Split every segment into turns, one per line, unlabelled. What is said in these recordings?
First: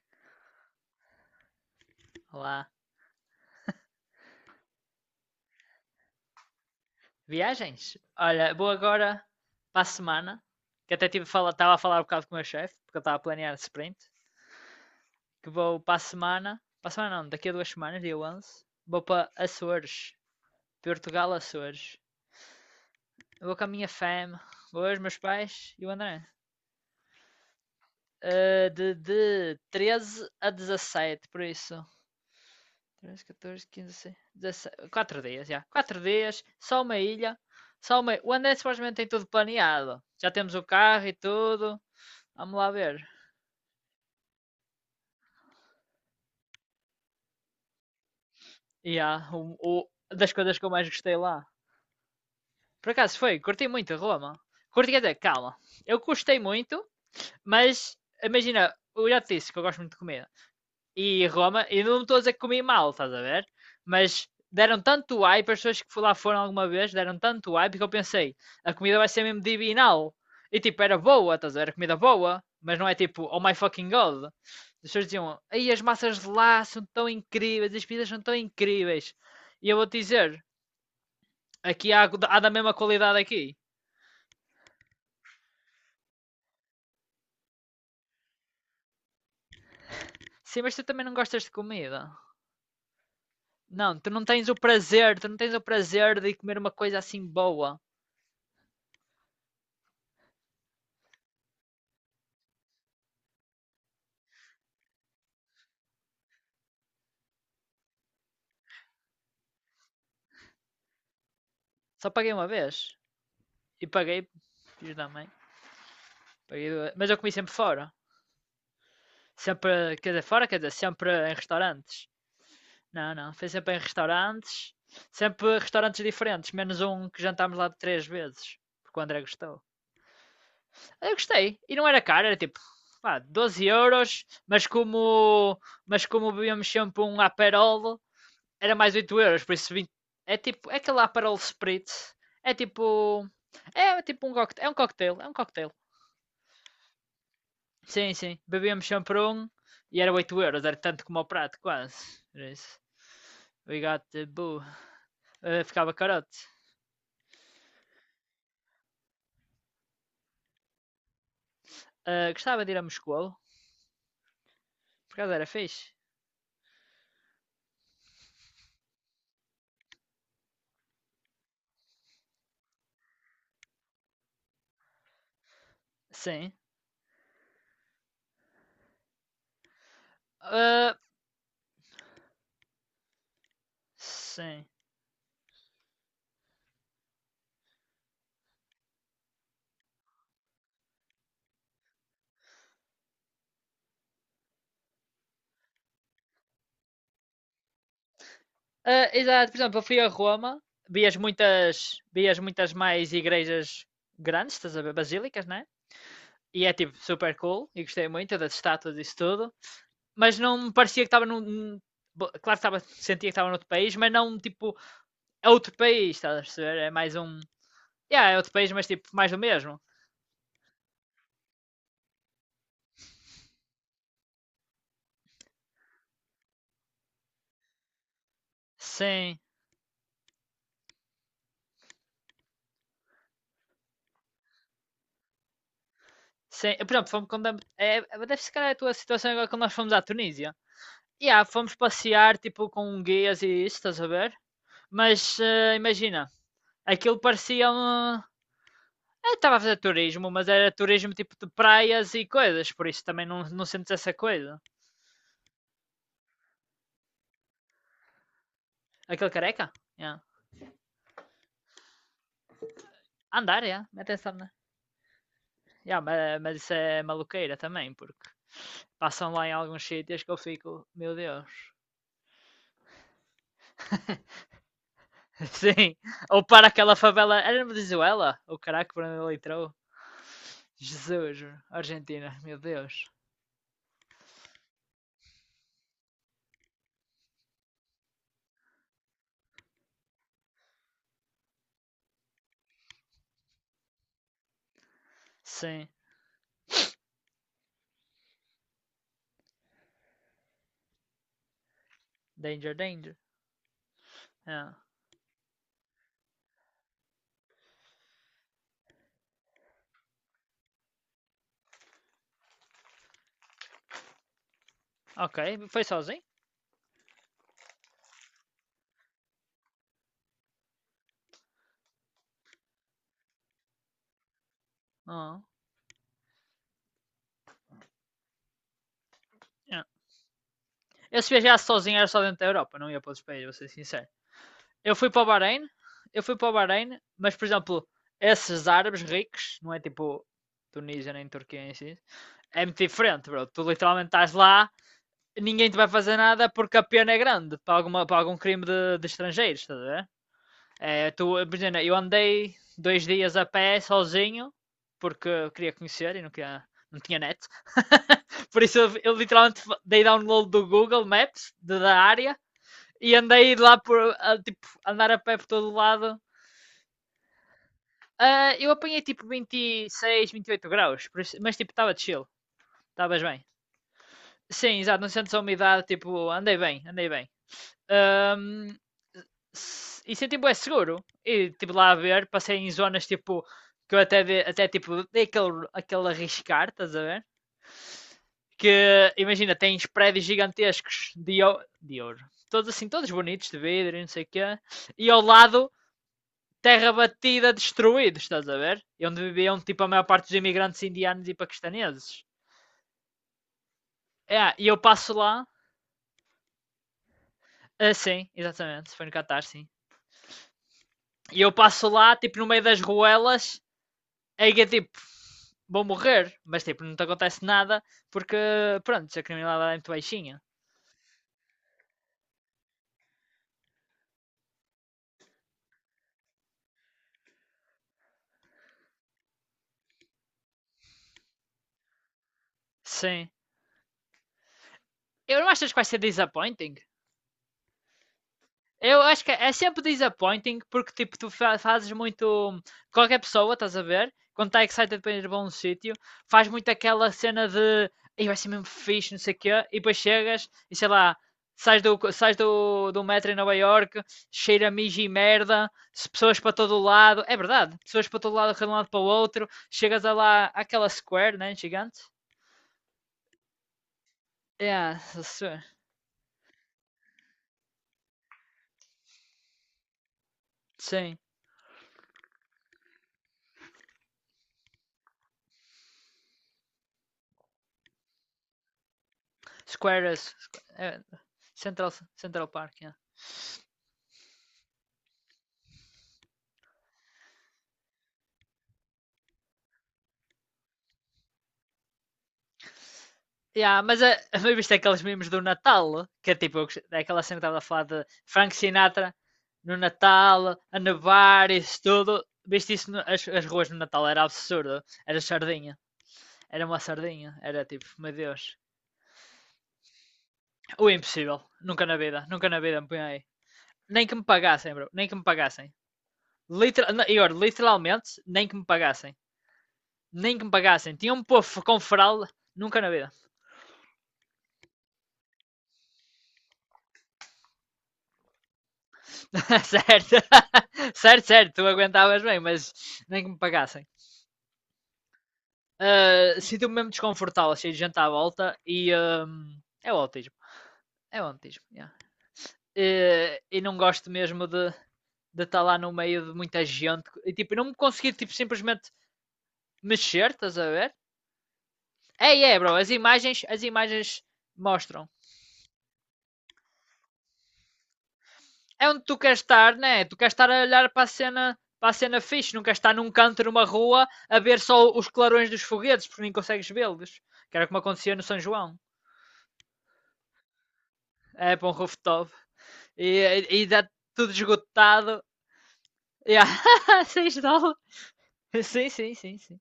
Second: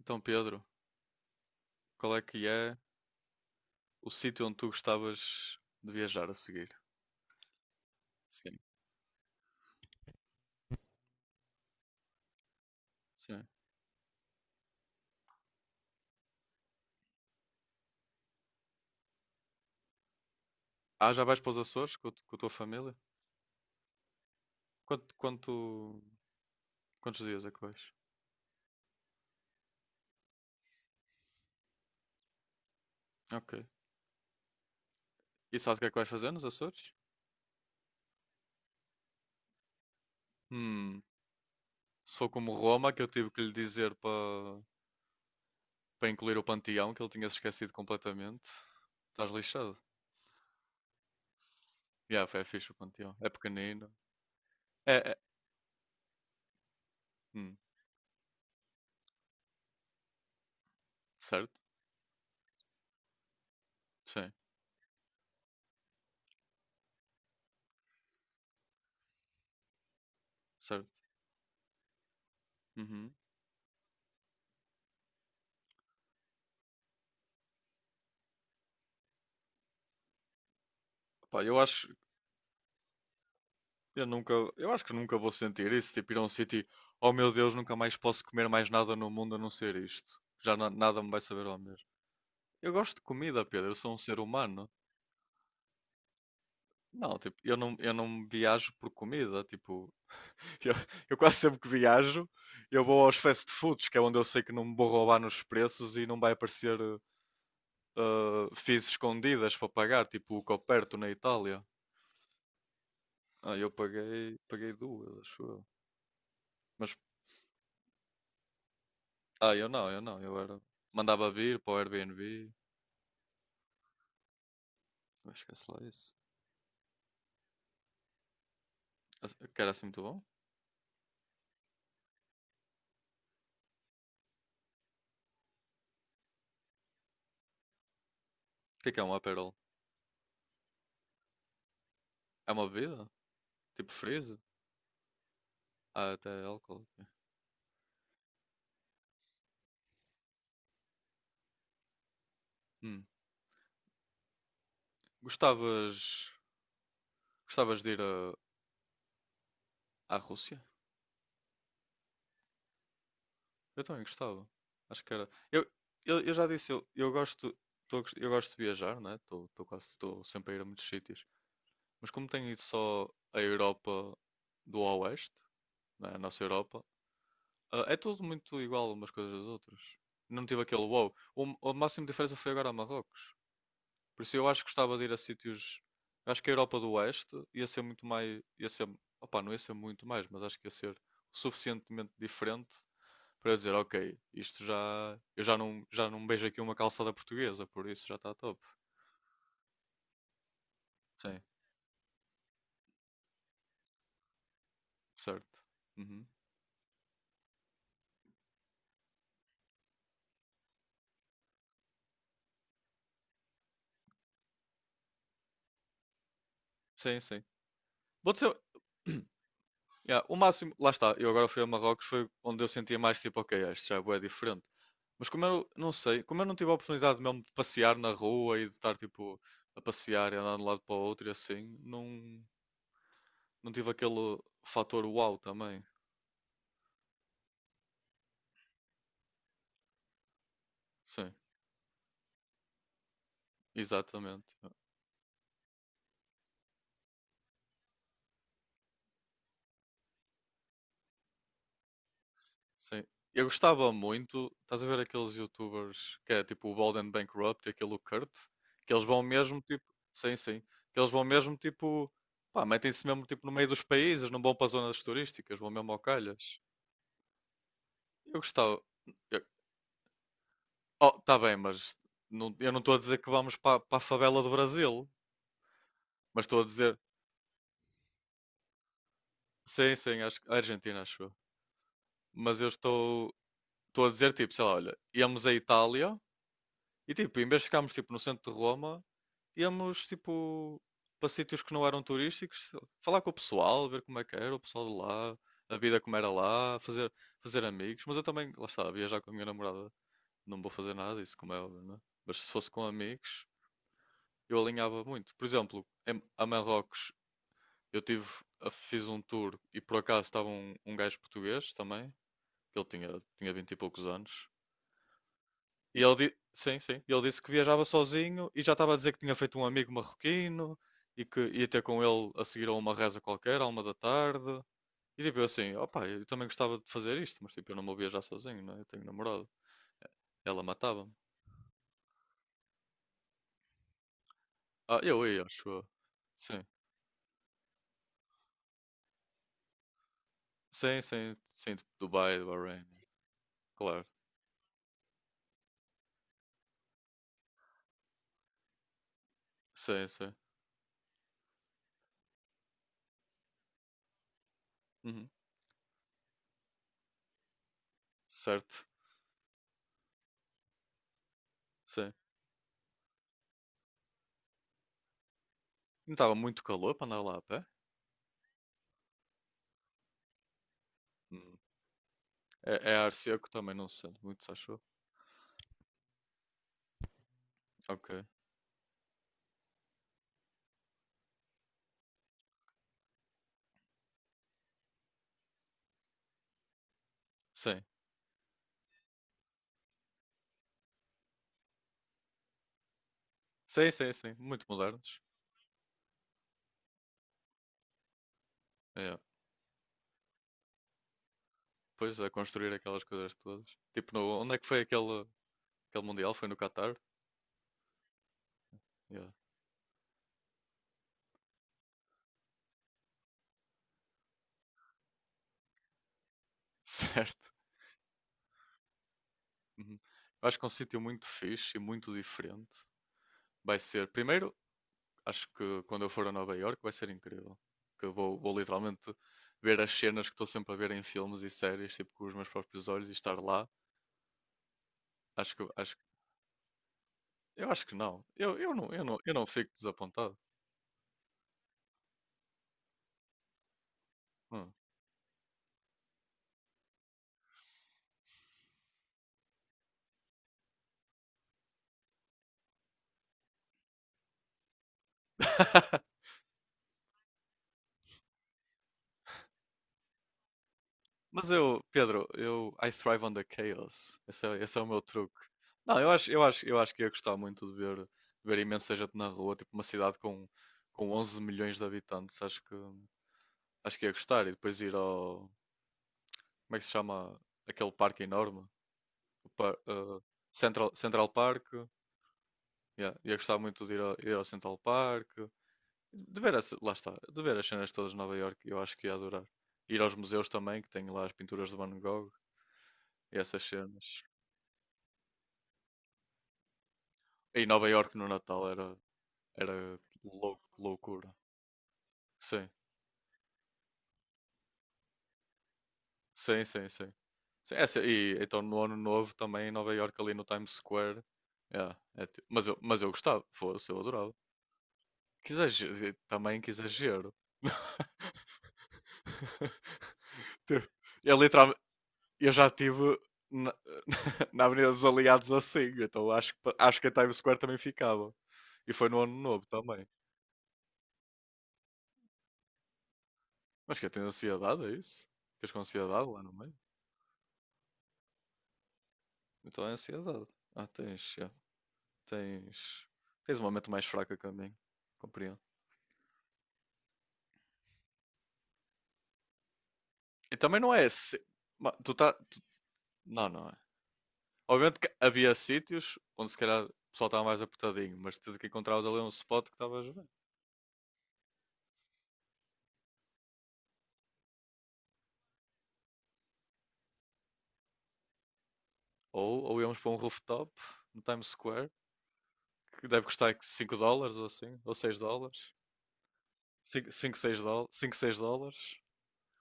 Então, Pedro, qual é que
Olá.
é o sítio onde tu gostavas de viajar a seguir?
Viagens? Olha,
Sim,
vou agora para a semana, que até tive a estava a falar um bocado com o meu chefe, porque eu estava a
sim.
planear sprint, que vou para a semana não, daqui a 2 semanas, dia 11, vou para Açores,
Ah, já
Portugal,
vais para os Açores
Açores.
com a tua família?
Eu vou com a minha fam, Vou eu, os
Quanto,
meus pais e o
quanto-
André.
quantos dias é que vais?
De 13 a dezassete, por isso. 13,
Ok.
14, 15, 16, 4 dias,
E
já.
sabes o que é que
quatro
vais fazer
dias,
nos
só
Açores?
uma ilha. Só uma. O André supostamente tem tudo planeado. Já temos o
Hum,
carro e tudo.
Se for como
Vamos lá
Roma,
ver.
que eu tive que lhe dizer para incluir o Panteão, que ele tinha se esquecido completamente,
E há
estás lixado.
das coisas que eu mais gostei lá.
Yeah, foi fixe o
Por
Panteão.
acaso
É
foi, curti
pequenino.
muito Roma. Curti
É,
até,
é.
calma. Eu gostei muito,
Hum,
mas imagina, eu já te disse que eu gosto muito de comer. E
certo?
Roma, e não estou a dizer que comi mal, estás a ver? Mas
Sim,
deram tanto hype, as pessoas que lá foram alguma vez deram tanto hype que eu pensei, a comida vai ser mesmo divinal. E tipo,
certo.
era boa, estás a ver? Era comida boa, mas não é
Uhum.
tipo, oh my fucking god. As pessoas diziam, aí as massas de lá são tão incríveis, as pizzas são tão incríveis. E eu vou te dizer,
Pá, eu acho.
aqui há, da mesma qualidade aqui.
Eu acho que nunca vou sentir isso, tipo ir a um sítio, oh meu Deus, nunca mais posso comer mais nada no mundo a não ser isto. Já
Sim, mas tu
nada
também
me
não
vai
gostas
saber
de
ao mesmo.
comida.
Eu gosto de comida, Pedro, eu sou
Não,
um
tu
ser
não tens o
humano.
prazer, tu não tens o prazer de comer uma coisa
Não,
assim
tipo, eu não,
boa.
eu não viajo por comida, tipo, eu, eu, quase sempre que viajo, eu vou aos fast foods, que é onde eu sei que não me vou roubar nos preços e não vai aparecer fees escondidas para pagar, tipo o Coperto na Itália.
Só paguei uma vez.
Ah, eu
E paguei,
paguei
fiz da
duas,
mãe.
acho eu.
Paguei,
Mas
mas eu comi sempre fora.
ah, eu não,
Sempre,
eu
quer
não.
dizer, fora, quer dizer, sempre
Mandava
em
vir para o
restaurantes.
Airbnb.
Não, não, foi sempre em restaurantes.
Ah,
Sempre
esquece lá
restaurantes
isso.
diferentes, menos um que jantámos lá de três vezes. Porque o André
Que
gostou.
era assim muito bom. O
Eu gostei. E não era caro, era tipo, pá, €12, mas como bebíamos sempre um Aperol, era mais
que é um
€8,
Aperol?
por isso 20. É tipo, é aquele Aperol Spritz.
É
É
uma bebida?
tipo,
Tipo
é tipo um
freeze?
coquetel, é um coquetel, é um coquetel.
Ah, até álcool.
Sim, sim. Bebíamos sempre um e era €8, era tanto como o prato, quase. Era isso.
Hum.
We got the boo. Ficava
Gostavas...
carote.
Gostavas de ir à Rússia?
Gostava de ir a Moscou,
Eu também gostava. Acho que
por
era...
acaso era
Eu,
fixe.
eu, eu já disse, eu gosto... Eu gosto de viajar, né? Estou quase... Estou sempre a ir a muitos sítios. Mas como tenho ido só à Europa do Oeste, né? A nossa
Sim.
Europa... Ah, é tudo muito igual umas coisas às outras. Não tive aquele
Eh,
wow. O máximo de diferença foi agora a Marrocos. Por isso eu acho
sim.
que gostava de ir a sítios. Eu acho que a Europa do Oeste ia ser muito mais. Ia ser, opá, não ia ser muito mais, mas acho que ia ser suficientemente diferente para eu dizer, ok, isto já. Eu já não beijo aqui uma calçada portuguesa, por isso já está top.
Exato, por exemplo, eu fui a Roma, vias
Sim,
muitas, vias muitas mais igrejas grandes, estás a ver, basílicas,
certo.
né?
Uhum.
E é tipo super cool, e gostei muito das estátuas e isso tudo. Mas não me parecia que estava num. Claro que estava, sentia que estava noutro país, mas não tipo é outro país, estás a perceber? É mais
Sim,
um.
sim.
Yeah,
Vou
é outro
dizer,
país, mas tipo, mais do mesmo.
yeah, o máximo, lá está, eu agora fui a Marrocos, foi onde eu sentia mais tipo, ok, isto já é bué diferente. Mas como eu não sei, como eu não tive a oportunidade mesmo de passear na rua e de estar
Sim,
tipo a passear e andar de um lado para o outro e assim, não tive aquele fator uau também.
sim. Por exemplo, fomos quando. É, deve ser calhar a tua situação agora quando nós fomos à Tunísia.
Sim,
Yeah, fomos passear tipo com guias e isso, estás a ver?
exatamente.
Mas imagina, aquilo parecia um. Eu estava a fazer turismo, mas era turismo tipo de praias e coisas, por
Sim.
isso também não,
Eu
não sentes
gostava
essa
muito,
coisa.
estás a ver aqueles YouTubers que é tipo o Bald and Bankrupt e aquele o Kurt, que eles vão
Aquele
mesmo
careca?
tipo,
Yeah.
sim, sim, que eles vão mesmo tipo, pá, metem-se mesmo tipo no
Andar,
meio dos
yeah.
países,
Atenção,
não
né?
vão para as zonas turísticas, vão mesmo ao
Yeah, mas
calhas.
isso é maluqueira também, porque
Eu gostava.
passam lá em alguns sítios que eu fico,
Oh,
meu
tá
Deus.
bem, mas eu não estou a dizer que vamos para a favela do Brasil,
Sim. Ou
mas estou a
para aquela
dizer,
favela. Era na Venezuela? O caraca, por onde ele entrou?
sim, sim, a Argentina, acho eu.
Jesus, Argentina, meu
Mas eu
Deus.
estou a dizer, tipo, sei lá, olha, íamos à Itália e, tipo, em vez de ficarmos, tipo, no centro de Roma, íamos, tipo, para sítios que não eram turísticos, falar com o pessoal, ver como é que era o pessoal de lá, a
Sim.
vida como era lá, fazer amigos. Mas eu também, lá está, viajar com a minha namorada, não vou fazer nada disso, como é óbvio, não é? Mas se fosse
Danger,
com
danger.
amigos, eu
Ah.
alinhava muito. Por exemplo, a Marrocos. Eu tive, Fiz um tour e por acaso estava um, gajo português também, que ele tinha 20 e poucos anos.
OK, foi
E
sozinho?
sim, sim, e ele disse que viajava sozinho e já estava a dizer que tinha feito um amigo marroquino e que ia ter com ele a seguir a uma reza qualquer, à 1 da tarde. E tipo,
Ah,
eu assim, opá, eu também gostava de fazer isto, mas tipo, eu não vou viajar sozinho, né? Eu tenho namorado.
ah.
Ela matava-me.
Eu se viajasse sozinho era só dentro da Europa, não ia para outros países, vou ser sincero. Eu
Ah,
fui para
eu
o
ia, acho
Bahrein,
eu.
eu fui para o
Sim,
Bahrein, mas por exemplo, esses árabes ricos, não é tipo
sim,
Tunísia nem
sim,
Turquia
sim,
em
tipo,
si,
Dubai,
é muito
Bahrein,
diferente, bro. Tu
claro.
literalmente estás lá, ninguém te vai fazer nada porque a pena é grande para algum crime de estrangeiros, estás a
Sim,
ver?
sim.
É, tu, imagina, eu andei 2 dias a pé sozinho
Uhum.
porque eu queria conhecer e não, queria, não tinha net. Por isso
Certo,
eu literalmente dei download do Google Maps da
sim.
área e andei lá por a, tipo, andar a pé por todo o
Não
lado.
estava muito calor para andar lá a pé?
Eu apanhei tipo 26, 28 graus, por isso, mas
Hum.
tipo estava chill,
É ar
estavas bem.
seco também, não se sente muito, achou?
Sim, exato, não sentes a umidade, tipo, andei bem, andei bem.
Ok.
Ahm, e senti bué seguro. E tipo lá a ver, passei em zonas tipo que eu até tipo dei aquele arriscar, estás a ver?
Sim.
Que imagina, tens prédios gigantescos de ouro, todos assim, todos bonitos de
Sim,
vidro e não
sim,
sei o
sim.
quê,
Muito
e
modernos.
ao lado terra batida, destruídos, estás a ver? E
É.
onde viviam tipo a maior parte dos imigrantes indianos e
Pois,
paquistaneses.
a construir aquelas coisas todas. Tipo, no, onde
É,
é que
e eu
foi
passo
aquele,
lá,
aquele Mundial? Foi no Qatar?
sim, exatamente, foi no
Yeah.
Catar, sim. E eu passo lá, tipo no meio das ruelas, é que é tipo, vou morrer, mas tipo, não te acontece
Certo.
nada porque, pronto, a criminalidade é muito
Uhum.
baixinha.
Eu acho que é um sítio muito fixe e muito diferente. Vai ser, primeiro, acho que quando eu for a Nova Iorque vai ser incrível. Que eu vou literalmente ver as cenas que estou sempre a ver em filmes e séries, tipo, com os meus próprios olhos e
Sim.
estar lá.
Eu não
Acho que,
achas que vai
acho
ser disappointing?
Eu acho que não. Eu, eu não,
Eu
eu não,
acho que
eu não
é
fico
sempre
desapontado.
disappointing porque tipo, tu fazes muito. Qualquer pessoa, estás a ver? Quando está
Hum.
excited para ir para um sítio, faz muito aquela cena de "Ei, vai ser mesmo fixe, não sei o quê, e depois chegas e sei lá, sais do metro em Nova York, cheira a mijo e merda, pessoas para todo o lado, é verdade, pessoas para todo lado, de um lado para o outro, chegas a lá àquela square,
Mas
né?
eu,
Gigante?
Pedro, eu I thrive on the chaos. Esse é o meu
Yeah,
truque.
s-
Não, eu acho que ia gostar muito de ver, imensa gente na rua, tipo uma cidade com
sim,
11 milhões de habitantes. Acho que ia gostar. E depois ir ao, como é que se chama aquele parque enorme? O par-
square
eh,
is,
Central,
é,
Central Park.
Central, Central Park, yeah.
Yeah, ia gostar muito de ir ao Central Park. De ver, lá está, de ver as cenas todas de Nova Iorque, eu acho que ia adorar. Ir aos museus também, que tem lá as pinturas de Van Gogh e essas
Yeah, mas a,
cenas.
a minha vista é aqueles memes do Natal, que é tipo é aquela cena que estava
E
a falar
Nova
de
Iorque no
Frank
Natal era,
Sinatra
era
no Natal,
lou-
a
loucura.
nevar, isso tudo.
Sim,
Viste isso, as ruas no Natal era absurdo, era sardinha,
sim,
era uma
sim, sim.
sardinha, era
Sim,
tipo, meu
e
Deus,
então no ano novo também em Nova Iorque ali no Times
o
Square.
impossível, nunca
é,
na
é
vida,
ti-
nunca na
mas, eu,
vida me
mas
punha
eu
aí.
gostava, fosse, eu
Nem que me
adorava.
pagassem, bro, nem que me
Que
pagassem.
exagero, também que
Literal, e
exagero.
olha, literalmente, nem que me pagassem, nem que me
Tipo,
pagassem. Tinha um
é
povo
literal,
com fralda,
eu já
nunca na vida.
tive na, na Avenida dos Aliados assim, então acho que a Times Square também ficava. E foi no ano novo também.
Certo, certo, certo, tu aguentavas bem, mas nem que me pagassem.
Mas que eu tenho ansiedade, é isso? Ficas com ansiedade lá no meio?
Sinto-me mesmo desconfortável, cheio de gente à volta e um,
Então é
é o autismo.
ansiedade. Ah,
É o
tens, já,
autismo, yeah.
tens,
e,
tens
e
uma
não
mente mais
gosto
fraca que
mesmo
a
de,
minha.
de
Compreendo.
estar lá no meio de muita gente e tipo, não me conseguir tipo, simplesmente mexer,
E
estás a
também não
ver?
é. Tu
É,
tá...
é, bro, as imagens,
Não,
as
não é.
imagens
Obviamente
mostram.
que havia sítios onde se calhar o pessoal estava mais apertadinho, mas tudo que
É onde
encontravas
tu
ali um
queres
spot que
estar, né?
estavas
Tu
bem.
queres estar a olhar para a cena fixe, não queres estar num canto numa rua a ver só os clarões dos foguetes, porque nem consegues vê-los. Que era como acontecia no São João.
Ou íamos para um rooftop no Times
É para um
Square
rooftop. E,
que deve custar
e dá
5
tudo
dólares ou assim, ou 6
esgotado.
dólares.
Yeah.
cinco
6
seis
dólares.
dólares. 5, 6
Sim,
dólares.
sim, sim, sim.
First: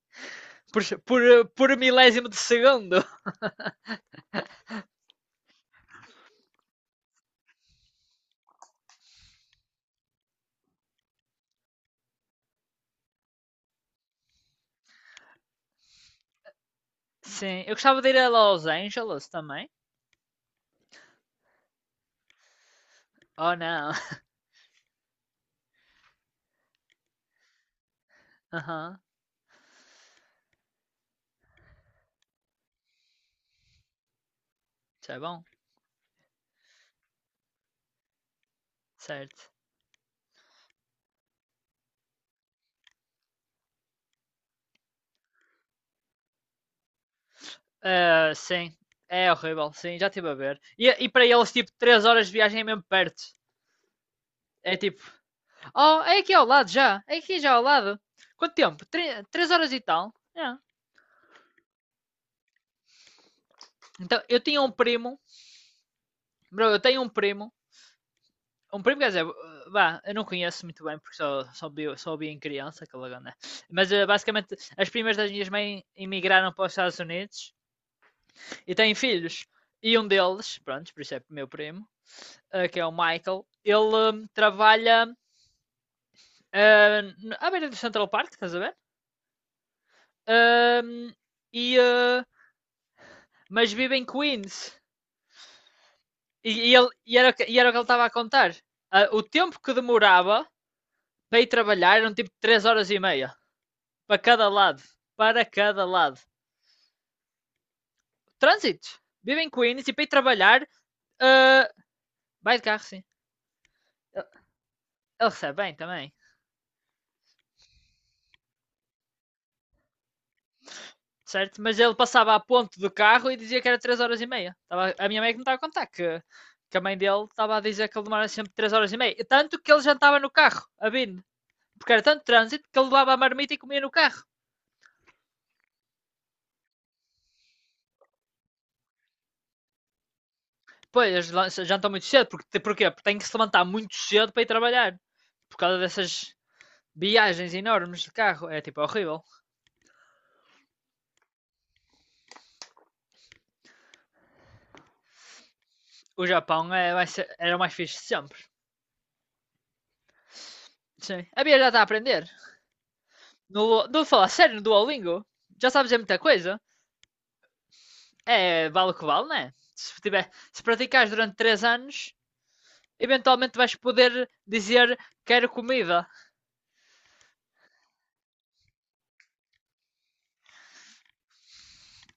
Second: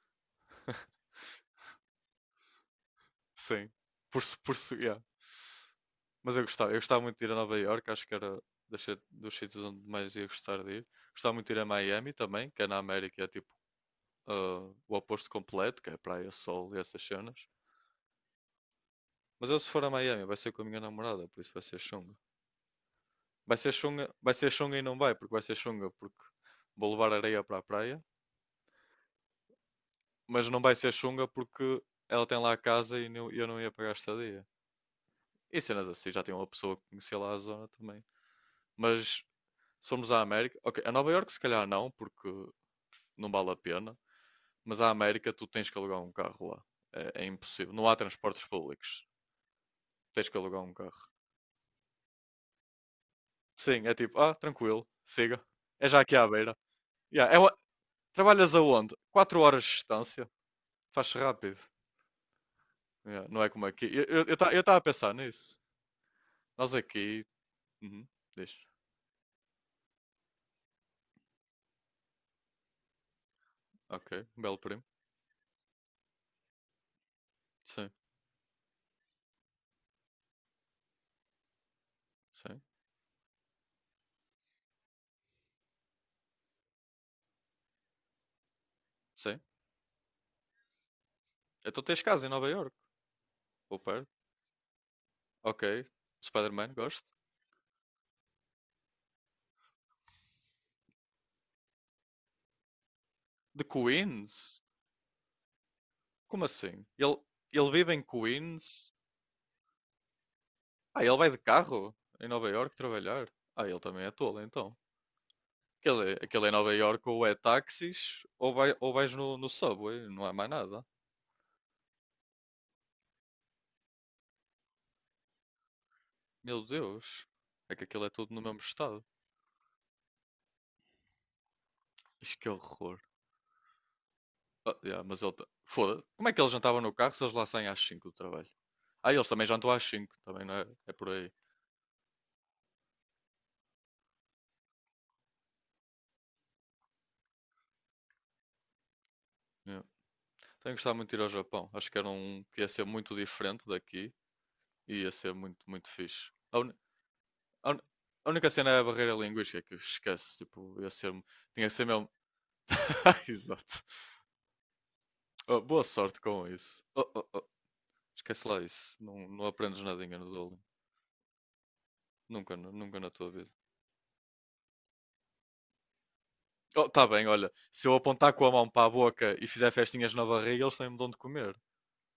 Por, por, por milésimo de segundo.
Sim. Por, se- Yeah. Mas eu gostava muito de ir a Nova Iorque, acho que era dos sítios onde mais ia gostar de ir. Gostava muito de ir a Miami também, que é na América, é tipo ah, o oposto completo, que é praia, sol e essas cenas.
Sim. Eu gostava de ir a Los Angeles
Mas eu se
também.
for a Miami vai ser com a minha namorada, por isso vai ser chunga.
Oh
Vai ser
não.
chunga, vai ser chunga e não vai, porque vai ser chunga porque vou levar areia para a praia.
Aham. Uhum.
Mas não vai ser chunga porque ela tem lá a casa e eu não ia pagar a estadia.
Isso é bom.
E cenas assim, já tem uma pessoa que conhecia lá a zona também. Mas
Certo.
se formos à América, ok, a Nova York se calhar não, porque não vale a pena, mas à América tu tens que alugar um carro lá. É impossível. Não há
Ah,
transportes
sim,
públicos.
é horrível, sim, já
Tens
estive a
que
ver.
alugar um
E,
carro.
e para eles, tipo, 3 horas de viagem é mesmo perto.
Sim, é tipo, ah,
É
tranquilo,
tipo,
siga. É já
oh,
aqui
é
à
aqui ao
beira.
lado já, é
Yeah,
aqui já ao lado. Quanto
trabalhas
tempo?
aonde?
Tre-
4
três
horas de
horas e tal.
distância.
É.
Faz rápido. Yeah, não é como aqui.
Então,
Eu estava eu
eu
ta-
tinha
eu
um
tava a pensar
primo,
nisso.
bro,
Nós
eu tenho
aqui. Uhum, diz.
um primo, quer dizer, vá, eu não conheço muito bem porque só vi em criança, aquela gana. Mas
Ok,
basicamente,
belo primo.
as primas das minhas mães emigraram para os Estados Unidos
Sim,
e têm filhos. E um deles, pronto, por isso é meu primo,
sim,
que é o Michael, ele trabalha ah, à beira do Central Park, estás a ver?
sim.
Ahm, e,
Então tens
ah,
casa em Nova York,
mas
ou
vive em
perto.
Queens.
Ok, Spider-Man,
E ele,
gosto.
e, era, o que- E era o que ele estava a contar. Ah, o tempo que demorava para ir trabalhar eram tipo 3 horas e meia.
De
Para cada
Queens?
lado. Para cada lado.
Como assim? Ele vive em Queens?
Trânsito. Vive em Queens e para ir trabalhar.
Ah, ele vai de
ah,
carro em Nova
Vai de
York
carro, sim.
trabalhar? Ah, ele também é tolo, então.
Ele recebe bem
Aquele, é,
também.
aquele em Nova York ou é táxis ou, ou vais no subway, não há mais nada.
Certo? Mas ele passava a ponto do carro e dizia que era 3 horas e meia. A minha mãe que me estava a contar que,
Meu
que a mãe dele
Deus,
estava a
é que
dizer que ele
aquilo é
demorava
tudo no
sempre
mesmo
3 horas e
estado.
meia. E tanto que ele jantava no carro, a Bin, porque era tanto
Ixi, que
trânsito que ele
horror.
levava a marmita e comia no carro.
Ah, yeah, mas foda-se. Como é que eles jantavam no carro se eles lá saem às 5 do trabalho? Ah, eles também jantam às 5, também não é? É por
Pois, eles
aí.
jantam muito cedo, porque, porquê? Porque tem que se levantar muito cedo para ir trabalhar. Por causa dessas viagens enormes de carro. É tipo horrível.
Yeah. Tenho gostado muito de ir ao Japão. Acho que era um que ia ser muito diferente daqui e ia ser muito, muito
O
fixe.
Japão era o
A
mais
uni-
fixe de
a
sempre.
única cena é a barreira linguística que esquece, tipo, ia ser,
Sim. A Bia
tinha
já
que
está a
ser mesmo.
aprender.
Exato.
No falar sério no Duolingo.
Oh,
Já
boa
sabes dizer
sorte
muita
com
coisa.
isso. Oh, oh, oh, esquece lá
É, vale o
isso.
que
Não,
vale,
não
né?
aprendes
Se,
nadinha no
tiver,
Duolingo.
se praticares durante 3 anos,
Nunca, nunca na tua vida.
eventualmente vais poder dizer quero comida,
Oh, tá bem, olha, se eu apontar com a mão para a boca e fizer festinhas na barriga, eles têm-me de onde comer.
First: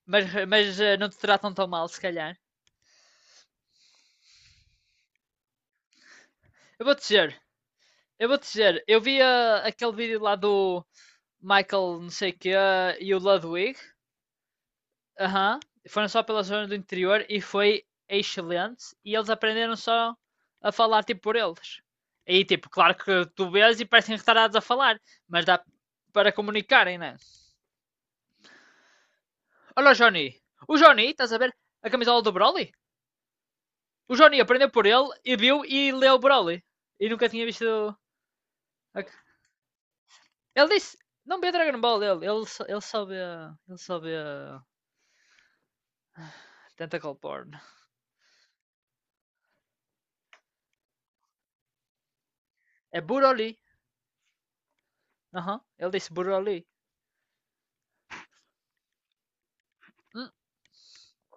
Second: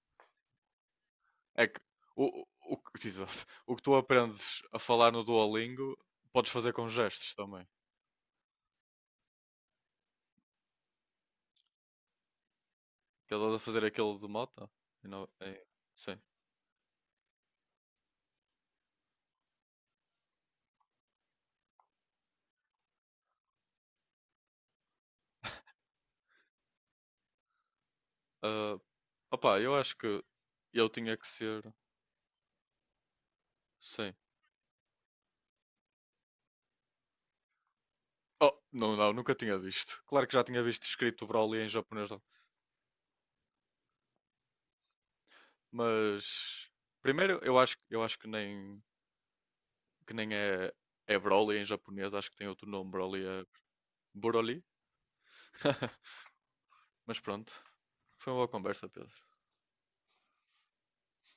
mas, não te tratam
É
tão
que
mal, se
o,
calhar.
o, exato. O que tu aprendes a falar no Duolingo, podes fazer
Eu
com
vou-te
gestos
dizer,
também.
eu vou-te dizer, eu vi aquele vídeo lá do Michael não sei o quê e o
Que ele a
Ludwig,
fazer aquilo de moto. E
aham,
é,
foram
sim.
só pela zona do interior e foi excelente e eles aprenderam só a falar tipo por eles. Aí tipo, claro que tu vês e parecem retardados a falar, mas dá para comunicarem, né?
Ah, opá, eu
Olha o
acho que
Johnny. O
eu
Johnny,
tinha que
estás a ver?
ser.
A camisola do Broly?
Sim.
O Johnny aprendeu por ele e viu e leu o Broly. E nunca tinha visto.
Oh, não, não, nunca tinha visto. Claro que já tinha
Ele
visto
disse.
escrito
Não vê
Broly em
Dragon Ball
japonês,
ele. Ele só vê. Ele só vê.
mas
Tentacle
primeiro eu
Porn.
acho, eu acho que nem, é Broly em japonês, acho que tem outro nome,
É
Broly é
Broly.
Broly,
Aham. Uhum. Ele disse Broly.
mas pronto. Foi uma boa conversa, Pedro.
Hum,